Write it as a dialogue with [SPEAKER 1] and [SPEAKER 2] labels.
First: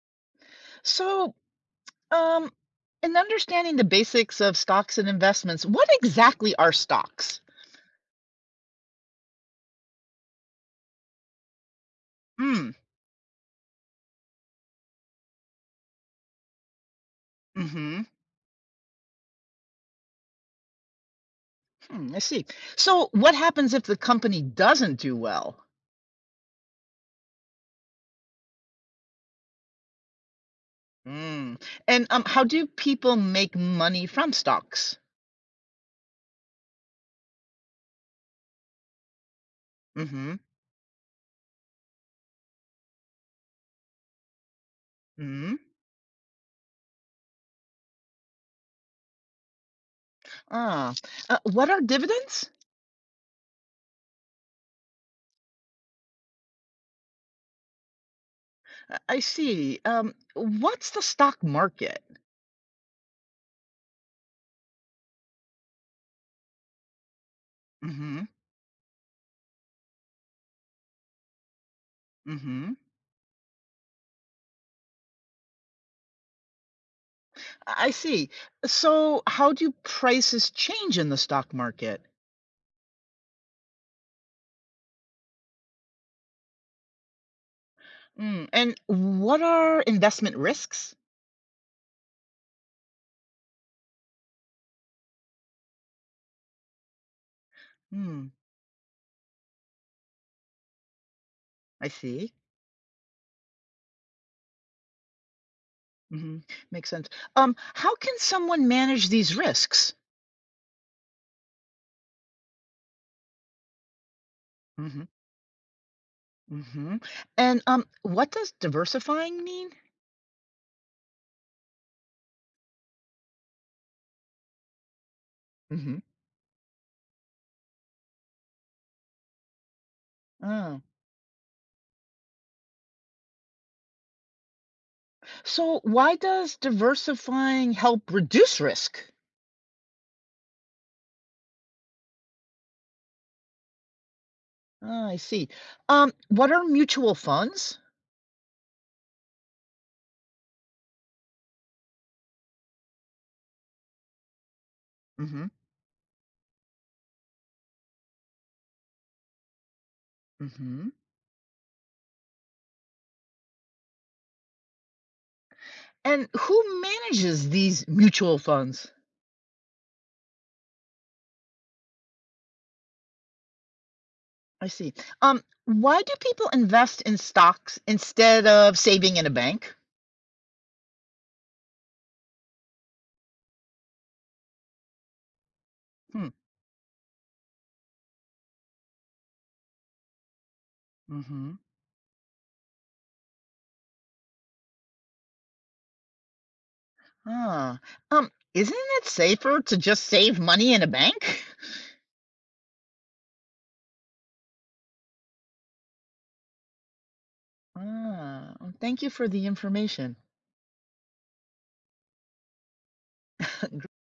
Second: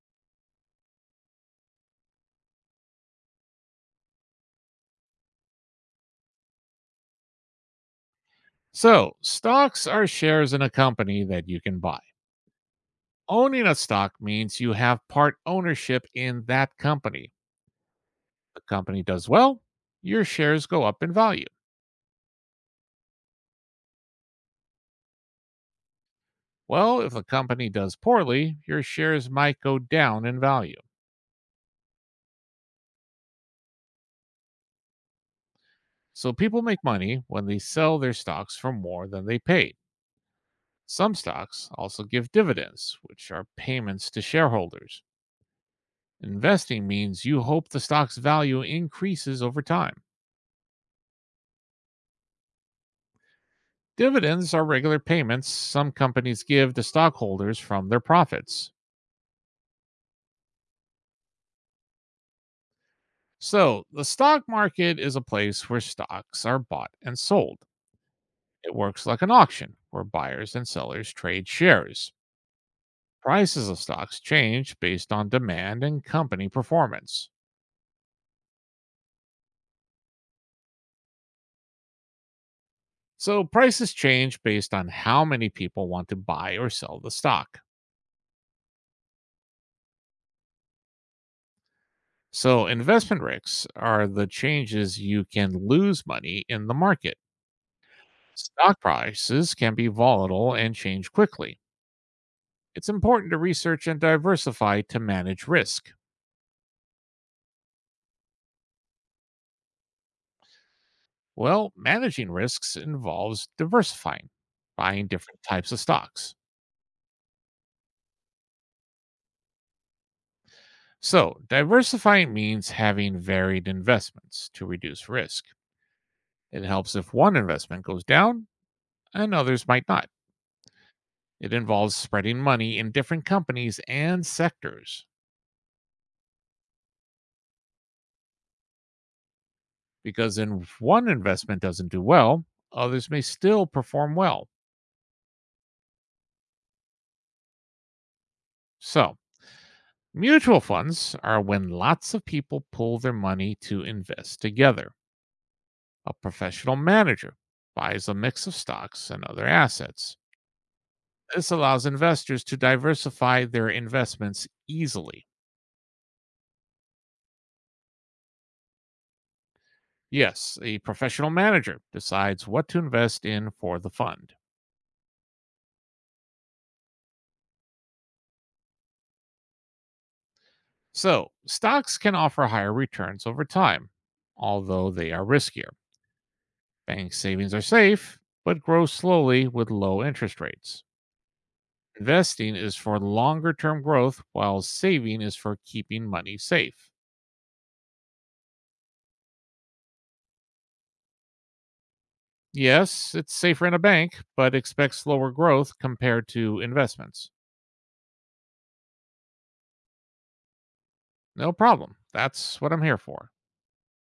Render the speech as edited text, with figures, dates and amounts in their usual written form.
[SPEAKER 1] So, um, in understanding the basics of stocks and investments, what exactly are stocks?
[SPEAKER 2] So, stocks are shares in a company that you can buy.
[SPEAKER 1] Mm.
[SPEAKER 2] Owning a stock means you have part ownership in that company.
[SPEAKER 1] Mm-hmm.
[SPEAKER 2] The company does well, your shares go up in value.
[SPEAKER 1] Hmm, I see. So, what happens if the company doesn't do well?
[SPEAKER 2] Well, if the company does poorly, your shares might go down in value.
[SPEAKER 1] Mm. And How do people make money from stocks?
[SPEAKER 2] So, people make money when they sell their stocks for more than they paid.
[SPEAKER 1] Mm-hmm.
[SPEAKER 2] Some stocks also give dividends, which are payments to shareholders.
[SPEAKER 1] Mm.
[SPEAKER 2] Investing means you hope the stock's value increases over time.
[SPEAKER 1] Ah. What are dividends?
[SPEAKER 2] Dividends are regular payments some companies give to stockholders from their profits.
[SPEAKER 1] I see. What's the stock market?
[SPEAKER 2] So, the stock market is a place where stocks are bought and sold.
[SPEAKER 1] Mm-hmm.
[SPEAKER 2] It works like an auction where buyers and sellers trade shares.
[SPEAKER 1] Mm-hmm.
[SPEAKER 2] Prices of stocks change based on demand and company performance.
[SPEAKER 1] I see. So, how do prices change in the stock market?
[SPEAKER 2] So, prices change based on how many people want to buy or sell the stock.
[SPEAKER 1] Mm. And what are investment risks?
[SPEAKER 2] So, investment risks are the changes you can lose money in the market.
[SPEAKER 1] Mm.
[SPEAKER 2] Stock prices can be volatile and change quickly.
[SPEAKER 1] I see.
[SPEAKER 2] It's important to research and diversify to manage risk.
[SPEAKER 1] Hmm. Makes sense. How can someone manage these risks?
[SPEAKER 2] Well, managing risks involves diversifying,
[SPEAKER 1] Hmm.
[SPEAKER 2] buying different types of stocks.
[SPEAKER 1] Hmm. And What does diversifying mean?
[SPEAKER 2] So, diversifying means having varied investments to reduce risk.
[SPEAKER 1] Hmm.
[SPEAKER 2] It helps if one investment goes down and others might not.
[SPEAKER 1] Oh.
[SPEAKER 2] It involves spreading money in different companies and sectors
[SPEAKER 1] So, why does diversifying help reduce risk?
[SPEAKER 2] because if one investment doesn't do well, others may still perform well.
[SPEAKER 1] Ah, I see. What are mutual funds?
[SPEAKER 2] So, mutual funds are when lots of people pool their money to invest together.
[SPEAKER 1] Hmm.
[SPEAKER 2] A professional manager buys a mix of stocks and other assets.
[SPEAKER 1] Hmm.
[SPEAKER 2] This allows investors to diversify their investments easily.
[SPEAKER 1] And who manages these mutual funds?
[SPEAKER 2] Yes, a professional manager decides what to invest in for the fund.
[SPEAKER 1] I see. Why do people invest in stocks instead of saving in a bank?
[SPEAKER 2] So, stocks can offer higher returns over time, although they are riskier.
[SPEAKER 1] Hmm.
[SPEAKER 2] Bank savings are safe, but grow slowly with low interest rates.
[SPEAKER 1] Mm-hmm.
[SPEAKER 2] Investing is for longer term growth, while saving is for keeping money safe.
[SPEAKER 1] Ah. Isn't it safer to just save money in a bank?
[SPEAKER 2] Yes, it's safer in a bank, but expect slower growth compared to investments.
[SPEAKER 1] Ah, well, thank you for the information.
[SPEAKER 2] No problem. That's what I'm here for.